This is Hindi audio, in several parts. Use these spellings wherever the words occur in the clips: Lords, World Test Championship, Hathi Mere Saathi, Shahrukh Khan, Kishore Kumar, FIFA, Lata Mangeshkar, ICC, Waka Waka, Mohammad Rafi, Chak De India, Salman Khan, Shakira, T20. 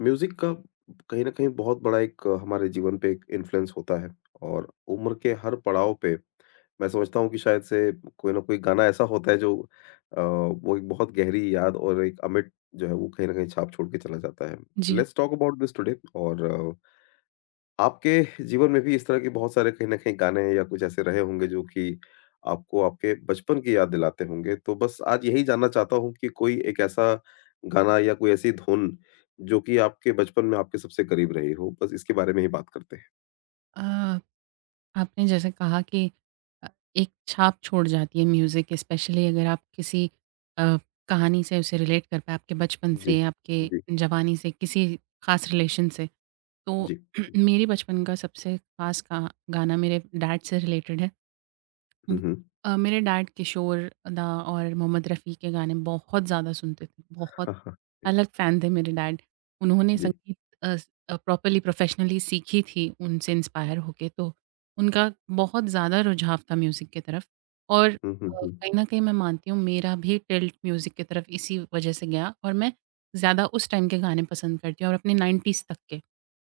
म्यूज़िक का कहीं न कहीं बहुत बड़ा एक हमारे जीवन पे एक इन्फ्लुएंस होता है और उम्र के हर पड़ाव पे मैं समझता हूँ कि शायद से कोई ना कोई गाना ऐसा होता है जो वो एक बहुत गहरी याद और एक अमिट जो है वो कहीं न कहीं छाप छोड़ के चला जाता है। जी। Let's talk about this today और आपके जीवन में भी इस तरह के बहुत सारे कहीं न कहीं गाने या कुछ ऐसे रहे होंगे जो कि आपको आपके बचपन की याद दिलाते होंगे। तो बस आज यही जानना चाहता हूँ कि कोई एक ऐसा गाना या कोई ऐसी धुन जो कि आपके बचपन में आपके सबसे करीब रही हो? बस इसके बारे में ही बात करते हैं। अ, आपने जैसे कहा कि अ, एक छाप छोड़ जाती है म्यूज़िक स्पेशली अगर आप किसी अ, कहानी से उसे रिलेट कर पाएँ, आपके बचपन जी, से, आपके जी, जवानी से, किसी ख़ास रिलेशन से। तो जी, जी। मेरे बचपन का सबसे ख़ास का गाना मेरे डैड से रिलेटेड है। हुँ, हुँ। मेरे डैड किशोर दा और मोहम्मद रफ़ी के गाने बहुत ज़्यादा सुनते थे, बहुत हाँ, हाँ। जी, अलग फ़ैन थे मेरे डैड। उन्होंने जी। संगीत प्रॉपरली प्रोफ़ेशनली सीखी थी उनसे इंस्पायर होके, तो उनका बहुत ज़्यादा रुझाव था म्यूज़िक की तरफ और हुँ, हुँ, हुँ। कहीं न कहीं मैं मानती हूँ मेरा भी टिल्ट म्यूज़िक की तरफ इसी वजह से गया और मैं ज़्यादा उस टाइम के गाने पसंद करती हूँ और अपने 90s तक के।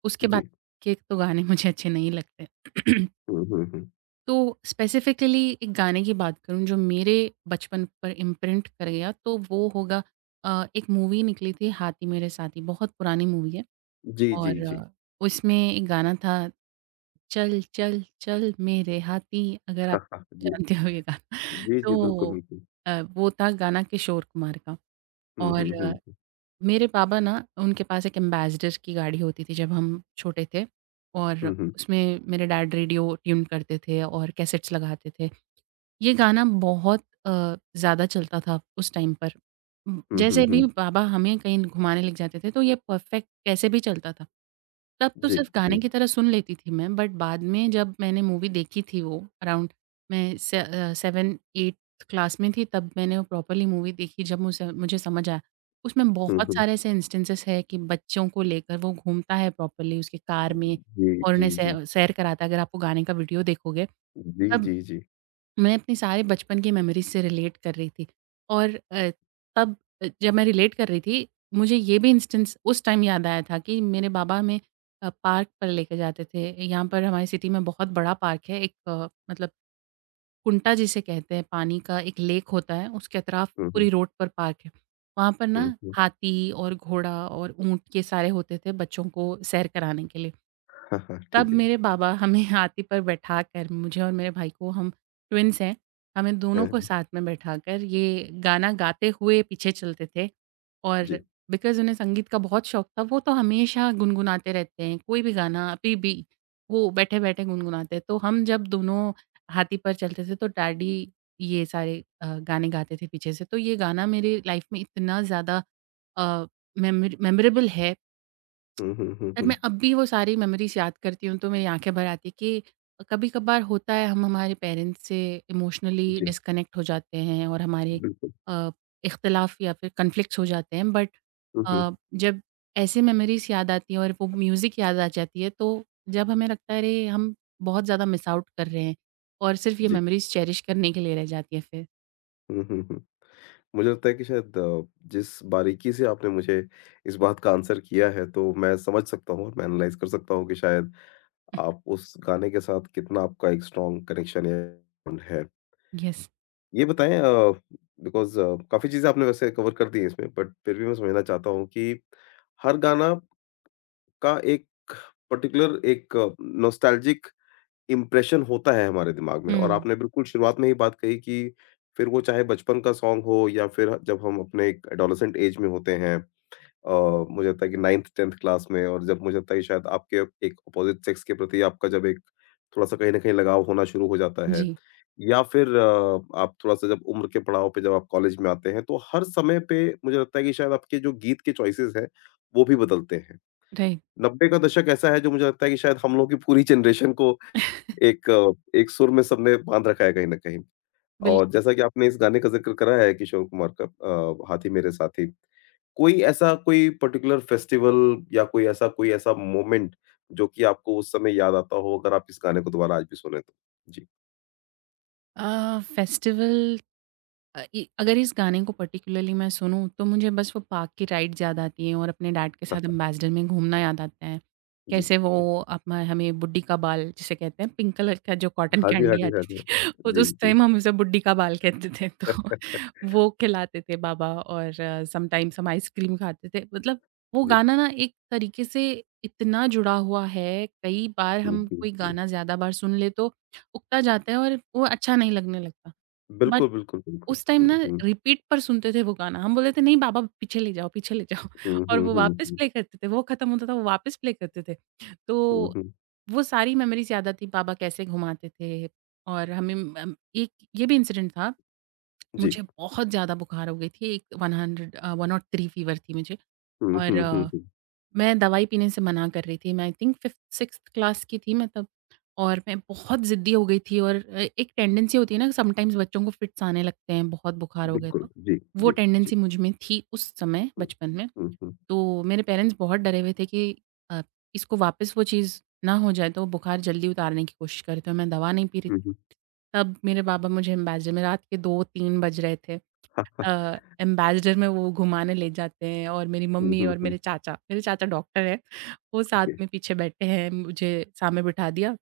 उसके बाद जी। के तो गाने मुझे अच्छे नहीं लगते। हुँ, हुँ, हुँ। तो स्पेसिफ़िकली एक गाने की बात करूँ जो मेरे बचपन पर इम्प्रिंट कर गया तो वो होगा एक मूवी निकली थी हाथी मेरे साथी बहुत पुरानी मूवी है जी, जी, और जी। उसमें एक गाना था चल चल चल मेरे हाथी अगर हाँ, आप हाँ। जी। जानते हो ये गाना जी, जी, बिल्कुल, तो बिल्कुल। वो था गाना किशोर कुमार का हुँ, हुँ, और हुँ। मेरे पापा ना उनके पास एक एम्बेसडर की गाड़ी होती थी जब हम छोटे थे और हुँ, हुँ। उसमें मेरे डैड रेडियो ट्यून करते थे और कैसेट्स लगाते थे ये गाना बहुत ज़्यादा चलता था उस टाइम पर। हुँ, हुँ, जैसे भी हुँ। बाबा हमें कहीं घुमाने लेके जाते थे तो ये परफेक्ट कैसे भी चलता था। तब तो जी, सिर्फ़ गाने की जी। तरह सुन लेती थी मैं बट बाद में जब मैंने मूवी देखी थी वो अराउंड मैं से 7-8th क्लास में थी तब मैंने वो प्रॉपरली मूवी देखी जब मुझे मुझे समझ आया। उसमें हुँ, बहुत हुँ। सारे ऐसे इंस्टेंसेस हैं कि बच्चों को लेकर वो घूमता है प्रॉपरली उसकी कार में जी, और जी, उन्हें जी। सै सैर कराता है। अगर आप वो गाने का वीडियो देखोगे जी, तब जी, जी। मैं अपनी सारे बचपन की मेमोरीज़ से रिलेट कर रही थी और तब जब मैं रिलेट कर रही थी, मुझे ये भी इंस्टेंस उस टाइम याद आया था कि मेरे बाबा हमें पार्क पर लेके जाते थे। यहाँ पर हमारी सिटी में बहुत बड़ा पार्क है, एक मतलब कुंटा जिसे कहते हैं, पानी का एक लेक होता है, उसके अतराफ हुँ, पूरी हुँ। रोड पर पार्क है। वहाँ पर ना हुँ, हुँ। हाथी और घोड़ा और ऊँट ये सारे होते थे बच्चों को सैर कराने के लिए। हाँ, हाँ, तब ठीक है। मेरे बाबा हमें हाथी पर बैठा कर मुझे और मेरे भाई को हम ट्विन्स हैं, हमें जी, हाँ, दोनों को हाँ। साथ में बैठा कर ये गाना गाते हुए पीछे चलते थे और जी। बिकॉज़ उन्हें संगीत का बहुत शौक था, वो तो हमेशा गुनगुनाते रहते हैं, कोई भी गाना अभी भी, वो बैठे-बैठे गुनगुनाते हैं। तो हम जब दोनों हाथी पर चलते थे तो डैडी ये सारे गाने गाते थे पीछे से, तो ये गाना मेरे लाइफ़ में इतना ज़्यादा अ, मेमोरेबल है। हुँ, हुँ, हुँ, पर हुँ। मैं अब भी वो सारी मेमोरीज़ याद करती हूँ तो मेरी आँखें भर आती है कि कभी-कभार होता है हम हमारे पेरेंट्स से इमोशनली जी, डिस्कनेक्ट हो जाते हैं और हमारे बिल्कुल। अ, इख्तिलाफ़ या फिर कॉन्फ्लिक्ट्स हो जाते हैं बट हुँ, हुँ। जब ऐसी मेमोरीज़ याद आती हैं और वो म्यूज़िक याद आ जाती है तो जब हमें लगता है अरे हम बहुत ज़्यादा मिस आउट कर रहे हैं और सिर्फ़ ये जी। मेमोरीज़ चेरिश करने के लिए रह जाती है फिर। हुँ, हुँ, हुँ। मुझे लगता है कि शायद जिस बारीकी से आपने मुझे इस बात का आंसर किया है, तो मैं समझ सकता हूँ और मैं एनालाइज़ कर सकता हूँ कि शायद आप उस गाने के साथ कितना आपका एक स्ट्रॉन्ग कनेक्शन या बॉन्ड है। यस। ये बताएँ बिकॉज़ काफ़ी चीज़ें आपने वैसे कवर कर दी हैं इसमें, बट फिर भी मैं समझना चाहता हूँ कि हर गाना का एक पर्टिकुलर एक नॉस्टैल्जिक इम्प्रेशन होता है हमारे दिमाग में और हुँ। आपने बिल्कुल शुरुआत में ही बात कही कि फिर वो चाहे बचपन का सॉन्ग हो या फिर जब हम अपने एक एडोलेसेंट एज में होते हैं। मुझे लगता है कि 9th 10th क्लास में और जब मुझे लगता है कि शायद आपके एक अपोजिट सेक्स के प्रति आपका जब एक थोड़ा-सा कहीं न कहीं लगाव होना शुरू हो जाता है जी, या फिर आप थोड़ा-सा जब उम्र के पड़ाव पे जब आप कॉलेज में आते हैं, तो हर समय पे मुझे लगता है कि शायद आपके जो गीत के चॉइसेस हैं, वो भी बदलते हैं। राइट। 90 का दशक ऐसा है जो मुझे लगता है कि शायद हम लोगों की पूरी जनरेशन को एक एक सुर में सबने बाँध रखा है कहीं न कहीं। और बिल्कुल। जैसा कि आपने इस गाने का ज़िक्र करा है किशोर कुमार का, हाथी मेरे साथी। कोई ऐसा कोई पर्टिकुलर फेस्टिवल या कोई ऐसा मोमेंट जो कि आपको उस समय याद आता हो अगर आप इस गाने को दोबारा आज भी सुने तो? जी। फेस्टिवल अ, इ अगर इस गाने को पर्टिकुलरली मैं सुनूँ, तो मुझे बस वो पार्क की राइड्स याद आती हैं और अपने डैड के हाँ, साथ हाँ। एम्बेसडर में घूमना याद आता है। जी, कैसे वो जी। अपना हमें बुड्ढी का बाल जिसे कहते हैं, पिंक कलर का जो कॉटन हाँ जी, हाँ कैंडी जी, हाँ आती जी। थी, उत जी, उस जी। टाइम हम उसे बुड्ढी का बाल कहते थे, तो वो खिलाते थे बाबा और समटाइम्स हम आइसक्रीम खाते थे। मतलब वो जी। गाना ना एक तरीके से इतना जुड़ा हुआ है, कई बार हुँ, हम हुँ, कोई हुँ। गाना ज़्यादा बार सुन लें, तो उगता जाता है और वो अच्छा नहीं लगने लगता। बिल्कुल, बिल्कुल, बिल्कुल। उस टाइम ना हुँ, हुँ। रिपीट पर सुनते थे वो गाना। हम बोले थे नहीं बाबा पीछे ले जाओ हुँ, और हुँ, वो हुँ, वापस हुँ। प्ले करते थे। वो खत्म होता था, वो वापस प्ले करते थे। तो हुँ, हुँ। वो सारी मेमोरीज़ याद आती, बाबा कैसे घुमाते थे और हमें एक ये भी इंसिडेंट था, जी। मुझे बहुत ज़्यादा बुखार हो गई थी। एक 103 फीवर थी मुझे हुँ, और हुँ, हुँ, हुँ। मैं दवाई पीने से मना कर रही थी। मैं आई थिंक 5th-6th क्लास की थी मैं तब और मैं बहुत ज़िद्दी हो गई थी और एक टेंडेंसी होती है ना समटाइम्स बच्चों को फिट्स आने लगते हैं बहुत बुखार हो गए बिल्कुल, तो। जी, वो जी, जी। टेंडेंसी मुझ में थी उस समय हुँ, बचपन में। हुँ, हुँ, तो मेरे पेरेंट्स बहुत डरे हुए थे कि अ, इसको वापस वो चीज़ ना हो जाए तो बुखार जल्दी उतारने की कोशिश करे तो मैं दवा नहीं पी रही थी। हुँ, हुँ। तब मेरे बाबा मुझे एम्बेसडर में रात के 2-3 बज रहे थे। एम्बेसडर में वो घुमाने ले जाते हैं और मेरी हुँ, मम्मी हुँ, और हुँ, मेरे चाचा डॉक्टर हैं। वो साथ ओके, में पीछे बैठे हैं, मुझे सामने बिठा दिया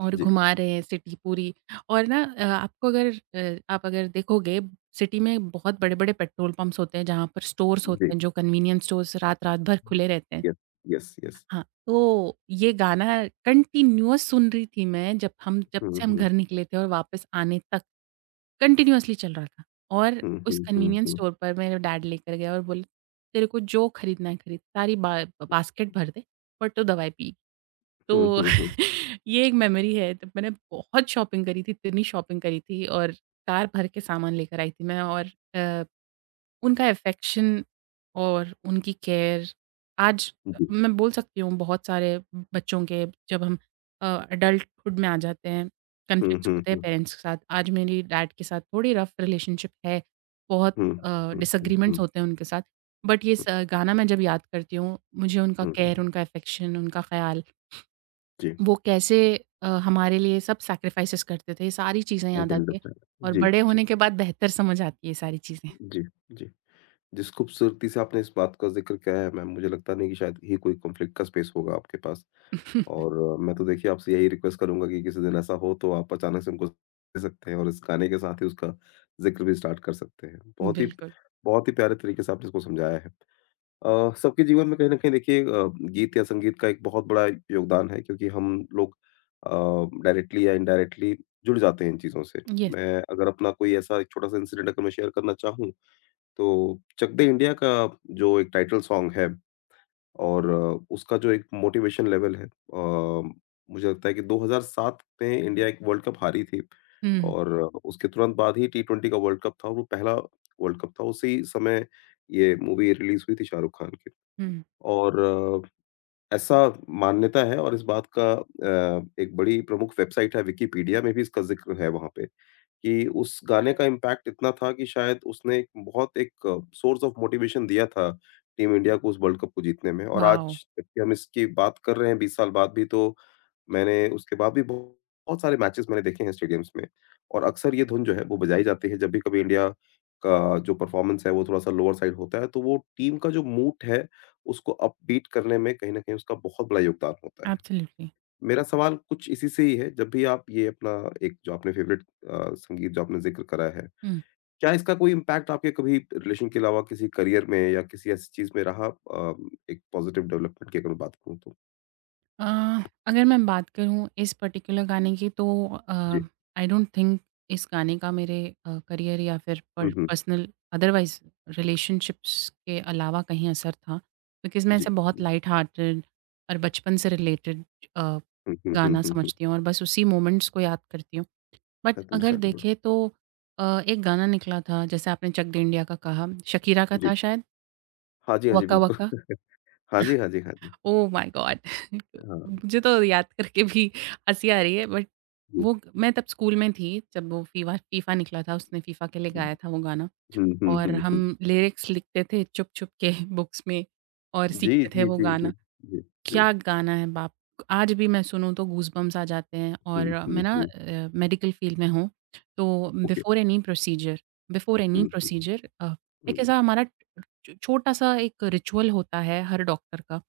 और जी, घुमा रहे हैं सिटी पूरी और ना अ, आपको अगर अ, आप अगर देखोगे सिटी में बहुत बड़े-बड़े पेट्रोल पंप्स होते हैं, जहाँ पर स्टोर्स जी, होते हैं, जो कन्वीनियंस स्टोर्स रात-रात भर खुले रहते हैं। जी, यस, यस, यस। हाँ, तो ये गाना कंटीन्यूअस सुन रही थी मैं जब हुँ, से हम हुँ, घर निकले थे और वापस आने तक कंटीन्यूअसली चल रहा था और हुँ, उस हुँ, कन्वीनियंस हुँ, स्टोर पर मेरा डैड लेकर गया और बोले, "तेरे को जो खरीदना है खरीद, सारी बा बास्केट भर दे, पर तू दवाई पी।" हुँ, हुँ, तो हुँ, हुँ, ये एक मेमोरी है। तब मैंने बहुत शॉपिंग करी थी, इतनी शॉपिंग करी थी और कार भर के सामान लेकर आई थी मैं और अ, उनका अफ़ेक्शन और उनकी केयर आज जी, मैं बोल सकती हूँ बहुत सारे बच्चों के जब हम एडल्टहुड में आ जाते हैं, हुँ, कॉन्फ्लिक्ट्स हुँ, होते हैं हुँ, पेरेंट्स के साथ। आज मेरी डैड के साथ थोड़ी रफ़ रिलेशनशिप है, बहुत हुँ, हुँ, हुँ, हुँ, डिसएग्रीमेंट्स होते हैं उनके साथ। बट ये स गाना मैं जब याद करती हूँ, मुझे उनका हुँ, हुँ, केयर, उनका अफ़ेक्शन, उनका ख़्याल जी, वो कैसे हमारे लिए सब सैक्रिफाइसेस करते थे, ये सारी चीज़ें आई याद कैन आती हैं अंडरस्टैंड। और जी, बड़े जी, होने के बाद बेहतर समझ आती है ये सारी चीज़ें। जी, जी। जिस खूबसूरती से आपने इस बात का ज़िक्र किया है मैम, मुझे लगता नहीं कि शायद ही कोई कॉन्फ्लिक्ट का स्पेस होगा आपके पास। और मैं तो देखिए आपसे यही रिक्वेस्ट करूँगा कि किसी दिन ऐसा हो तो आप अचानक से उनको दे सकते हैं और इस गाने के साथ ही उसका ज़िक्र भी स्टार्ट कर सकते हैं। बिल्कुल, बहुत ही प्यारे तरीके से आपने इसको समझाया है। सबके जीवन में कहीं न कहीं देखिए, गीत या संगीत का एक बहुत बड़ा योगदान है क्योंकि हम लोग अ, डायरेक्टली या इनडायरेक्टली जुड़ जाते हैं इन चीज़ों से। येस। मैं अगर अपना कोई ऐसा एक छोटा-सा इंसिडेंट अगर मैं शेयर करना चाहूँ, तो चक दे इंडिया का जो एक टाइटल सॉन्ग है और उसका जो एक मोटिवेशन लेवल है, मुझे लगता है कि 2007 में इंडिया एक वर्ल्ड कप हारी थी हुँ, और उसके तुरंत बाद ही टी ट्वेंटी का वर्ल्ड कप था और वो पहला वर्ल्ड कप था। उसी समय ये मूवी रिलीज़ हुई थी शाहरुख खान की। हुँ। और ऐसा मान्यता है और इस बात का, एक बड़ी प्रमुख वेबसाइट है विकिपीडिया, में भी इसका ज़िक्र है वहाँ पे। कि उस गाने का इम्पैक्ट इतना था कि शायद उसने एक बहुत एक सोर्स ऑफ मोटिवेशन दिया था टीम इंडिया को उस वर्ल्ड कप को जीतने में। और आज वॉव! जबकि हम इसकी बात कर रहे हैं 20 साल बाद भी, तो मैंने उसके बाद भी बहुत बहुत सारे मैचेस मैंने देखे हैं स्टेडियम्स में और अक्सर ये धुन जो है वो बजाई जाती है जब भी कभी इंडिया का जो परफॉर्मेंस है वो थोड़ा-सा लोअर साइड होता है, तो वो टीम का जो मूड है उसको अपबीट करने में कहीं न कहीं उसका बहुत बड़ा योगदान होता है। एब्सोल्युटली। मेरा सवाल कुछ इसी से ही है, जब भी आप ये अपना एक जो आपने फ़ेवरेट संगीत जो आपने ज़िक्र करा है, हुँ। क्या इसका कोई इम्पैक्ट आपके कभी रिलेशन के अलावा किसी करियर में या किसी ऐसी चीज़ में रहा, एक पॉज़िटिव डेवलपमेंट की अगर मैं बात करूँ तो? अ, अगर मैं बात करूँ इस पर्टिकुलर गाने की तो जी। आई डोंट थिंक इस गाने का मेरे करियर या फिर हुँ, हुँ। पर्सनल अदरवाइज रिलेशनशिप्स के अलावा कहीं असर था बिकॉज़ मैं इसे जी, बहुत जी। लाइट हार्टेड और बचपन से रिलेटेड हुँ, हुँ, हुँ, गाना हुँ, हुँ। समझती हूँ और बस उसी मोमेंट्स को याद करती हूँ। बट दैट्स अगर अंडरस्टैंडेबल। देखें तो एक गाना निकला था जैसे आपने चक दे इंडिया का कहा, शकीरा का जी। था शायद, हाँ जी, हाँ जी, वका बिल्कुल। वका। हाँ जी, हाँ जी, हाँ जी। Oh my God! हाँ, मुझे तो याद करके भी हँसी आ रही है बट जी। वो मैं तब स्कूल में थी जब वो फीवा फीफा निकला था, उसने फीफा के लिए हुँ, गाया था वो गाना हुँ, हुँ, और हुँ, हम हुँ। लिरिक्स लिखते थे छुप-छुप के बुक्स में और जी, सीखते थे जी, वो जी, जी। गाना। जी, जी। क्या गाना है बाप! आज भी मैं सुनूँ तो गूज़बम्प्स आ जाते हैं और हुँ, मैं हुँ, ना हुँ। मेडिकल फील्ड में हूँ, तो okay. Before any procedure before hmm, any hmm, hmm. Procedure uh, hmm, एक हुँ। ऐसा हमारा छोटा-सा एक रिचुअल होता है हर डॉक्टर का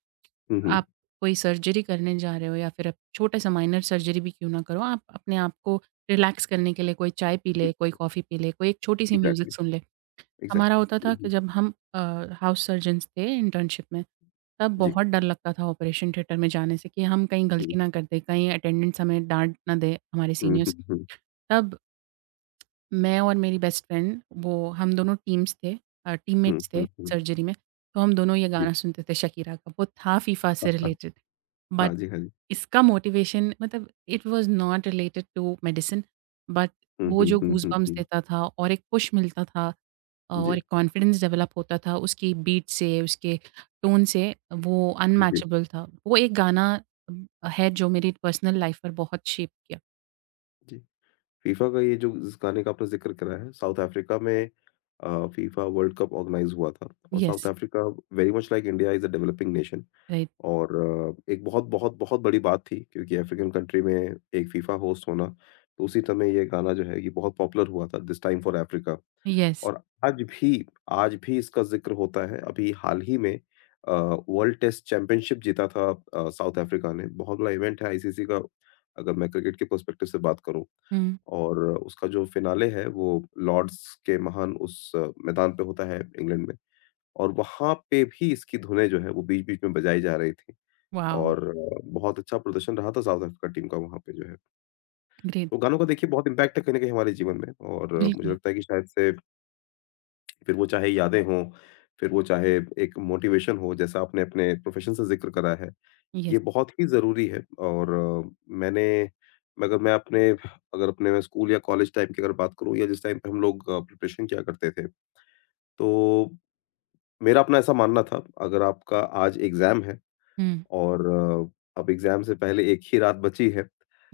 हुँ, हुँ। आप कोई सर्जरी करने जा रहे हो या फिर आप छोटा सा माइनर सर्जरी भी क्यों ना करो, आप अपने आप को रिलैक्स करने के लिए कोई चाय पी इ ले, कोई कॉफ़ी पी ले, कोई एक छोटी-सी एक्ज़ैक्टली, म्यूज़िक सुन ले। हमारा एक्ज़ैक्टली। होता था हुँ, हुँ। कि जब हम हाउस सर्जन्स थे इंटर्नशिप में, तब जी। बहुत डर लगता था ऑपरेशन थिएटर में जाने से कि हम कहीं हुँ। गलती ना कर दें, कहीं अटेंडेंट्स हमें डाँट ना दे हमारे हुँ, सीनियर्स। हुँ, हुँ। तब मैं और मेरी बेस्ट फ्रेंड वो हम दोनों टीम्स थे हुँ, टीममेट्स हुँ, थे हुँ। सर्जरी में, तो हम दोनों ये जी। गाना सुनते थे शकीरा का, वो था फीफा हाँ से हाँ, रिलेटेड। बट हाँ जी, हाँ जी। इसका मोटिवेशन मतलब it was not related to medicine but हुँ, वो हुँ, जो हुँ, हुँ, गूज़बम्प्स हुँ। देता था और एक पुश मिलता था और जी, एक कॉन्फिडेंस डेवलप होता था उसकी बीट से, उसके टोन से, वो जी, अनमैचेबल था। वो एक गाना अम, है जो मेरी पर्सनल लाइफ़ पर बहुत शेप किया। जी। फीफा का ये जो जिस गाने का आपने ज़िक्र करा है, साउथ अफ्रीका में फीफा वर्ल्ड कप आर्गनाइज़ हुआ था और South yes, Africa very much like India is a developing nation. Right, और एक बहुत, बहुत, बहुत बड़ी बात थी क्योंकि अफ्रीकन कंट्री में एक फीफा होस्ट होना, तो उसी समय ये गाना जो है ये बहुत पॉपुलर हुआ था, this time for Africa. Yes. और आज भी इसका ज़िक्र होता है। अभी हाल ही में अ, वर्ल्ड टेस्ट चैंपियनशिप जीता था साउथ अफ्रीका ने। बहुत बड़ा इवेंट है आईसीसी का अगर मैं क्रिकेट के पर्सपेक्टिव से बात करूँ। हुँ, और उसका जो फ़िनाले है वो लॉर्ड्स के महान उस, मैदान पे होता है इंग्लैंड में और वहाँ पे भी इसकी धुनें जो है वो बीच-बीच में बजाई जा रही थी। वाओ! और बहुत अच्छा प्रदर्शन रहा था साउथ अफ्रीका टीम का वहाँ पे जो है। ग्रेट, तो गानों का देखिए बहुत इम्पैक्ट है कहीं न कहीं हमारे जीवन में और मुझे बिल्कुल, लगता है कि शायद से फिर वो चाहे यादें हों, फिर वो चाहे एक मोटिवेशन हो जैसा आपने अपने प्रोफ़ेशन से ज़िक्र करा है, ये येस। बहुत ही ज़रूरी है। और मैंने अगर मैं अपने अगर अपने मैं स्कूल या कॉलेज टाइम की अगर बात करूँ या जिस टाइम पे हम लोग प्रिपरेशन किया करते थे, तो मेरा अपना ऐसा मानना था अगर आपका आज एग्ज़ाम है हुँ, और अब एग्ज़ाम से पहले 1 ही रात बची है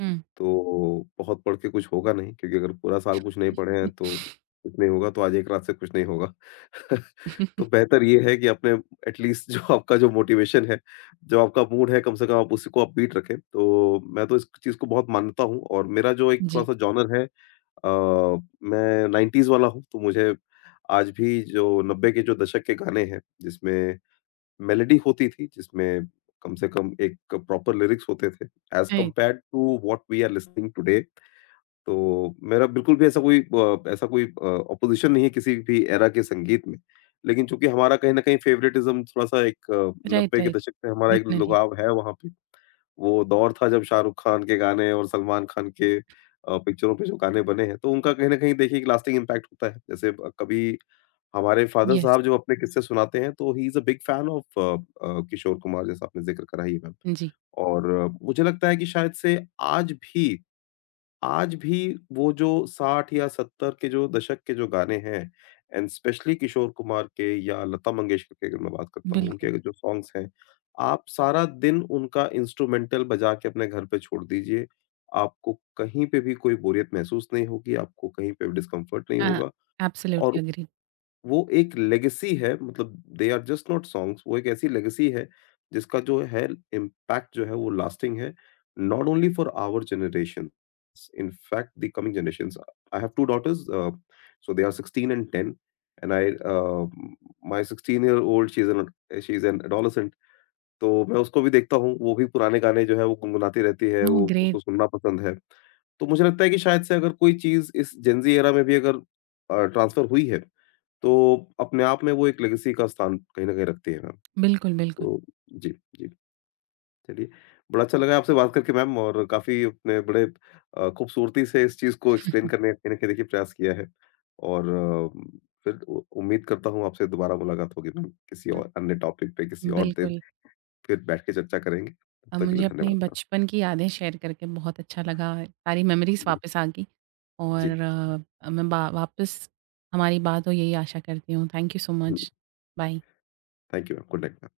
हुँ। तो बहुत पढ़ के कुछ होगा नहीं क्योंकि अगर पूरा साल कुछ नहीं पढ़े हैं तो कुछ नहीं होगा, तो आज एक रात से कुछ नहीं होगा। तो बेहतर ये है कि अपने एटलीस्ट जो आपका जो मोटिवेशन है, जो आपका मूड है, कम से कम आप उसी को अपबीट रखें। तो मैं तो इस चीज़ को बहुत मानता हूँ और मेरा जो एक जी। थोड़ा-सा जॉनर है, अ, मैं 90s वाला हूँ, तो मुझे आज भी जो 90 के जो दशक के गाने हैं, जिसमें मेलोडी होती थी, जिसमें कम से कम एक प्रॉपर लिरिक्स होते थे, as right, compared to what we are listening today, तो मेरा बिल्कुल भी ऐसा कोई ऑपोज़िशन नहीं है किसी भी एरा के संगीत में। लेकिन चूँकि हमारा कहीं न कहीं फ़ेवरेटिज़्म थोड़ा-सा एक राइट, 90 के राइट। दशक में हमारा एक डेफिनिटली। लगाव है वहाँ पे। वो दौर था जब शाहरुख खान के गाने और सलमान खान के, पिक्चरों पे जो गाने बने हैं, तो उनका कहीं न कहीं देखिए एक लास्टिंग इम्पैक्ट होता है। जैसे कभी हमारे फादर येस। साहब जब अपने किस्से सुनाते हैं तो ही is a big fan of a Kishore Kumar, जैसा आपने ज़िक्र करा ही है मैम। जी। और मुझे लगता है कि शायद से आज भी आज भी वो जो 60 या 70 के जो दशक के जो गाने हैं एंड स्पेशली किशोर कुमार के या लता मंगेशकर की अगर मैं बात करता हूँ, बिल्कुल। उनके जो सॉन्ग्स हैं, आप सारा दिन उनका इंस्ट्रूमेंटल बजा के अपने घर पे छोड़ दीजिए। आपको कहीं पे भी कोई बोरियत महसूस नहीं होगी, आपको कहीं पे भी डिस्कम्फर्ट नहीं हाँ, होगा। एब्सोल्युटली और एग्री। वो एक लेगेसी है, मतलब they are just not songs, वो एक ऐसी लेगेसी है जिसका जो है इम्पैक्ट जो है वो लास्टिंग है not only for our generation, in fact the coming generation. I have two daughters, so they are 16 and 10 and I, my 16 year old she is an adolescent, तो मैं उसको भी देखता हूँ वो भी पुराने गाने जो है वो गुनगुनाती रहती है, ओह वो उसको ग्रेट! सुनना पसंद है। तो मुझे लगता है कि शायद से अगर कोई चीज इस जेंजी एरा में भी अगर ट्रांसफर हुई है तो अपने आप में वो एक लेगेसी का स्थान कहीं न कहीं रखती है मैम। बिल्कुल, बिल्कुल। तो जी, जी। चलिए, बड़ा अच्छा लगा आपसे बात करके मैम, और काफ़ी अपने बड़े, खूबसूरती से इस चीज़ को एक्सप्लेन करने का कहीं न कहीं देखिए प्रयास किया है। और फिर उ उम्मीद करता हूँ आपसे दोबारा मुलाकात होगी मैम, किसी अ, और अन्य टॉपिक पे किसी और दिन बिल्कुल। फिर बैठ के चर्चा करेंगे। तब तक के लिए मुझे अपनी धन्यवाद मैम। बचपन की यादें शेयर करके बहुत अच्छा लगा, सारी मेमोरीज़ जी, वापस आ गई जी। और अ, मैं बा वापस हमारी बात हो यही आशा करती हूँ। Thank you so hmm, much. Bye. Thank you ma'am, good night.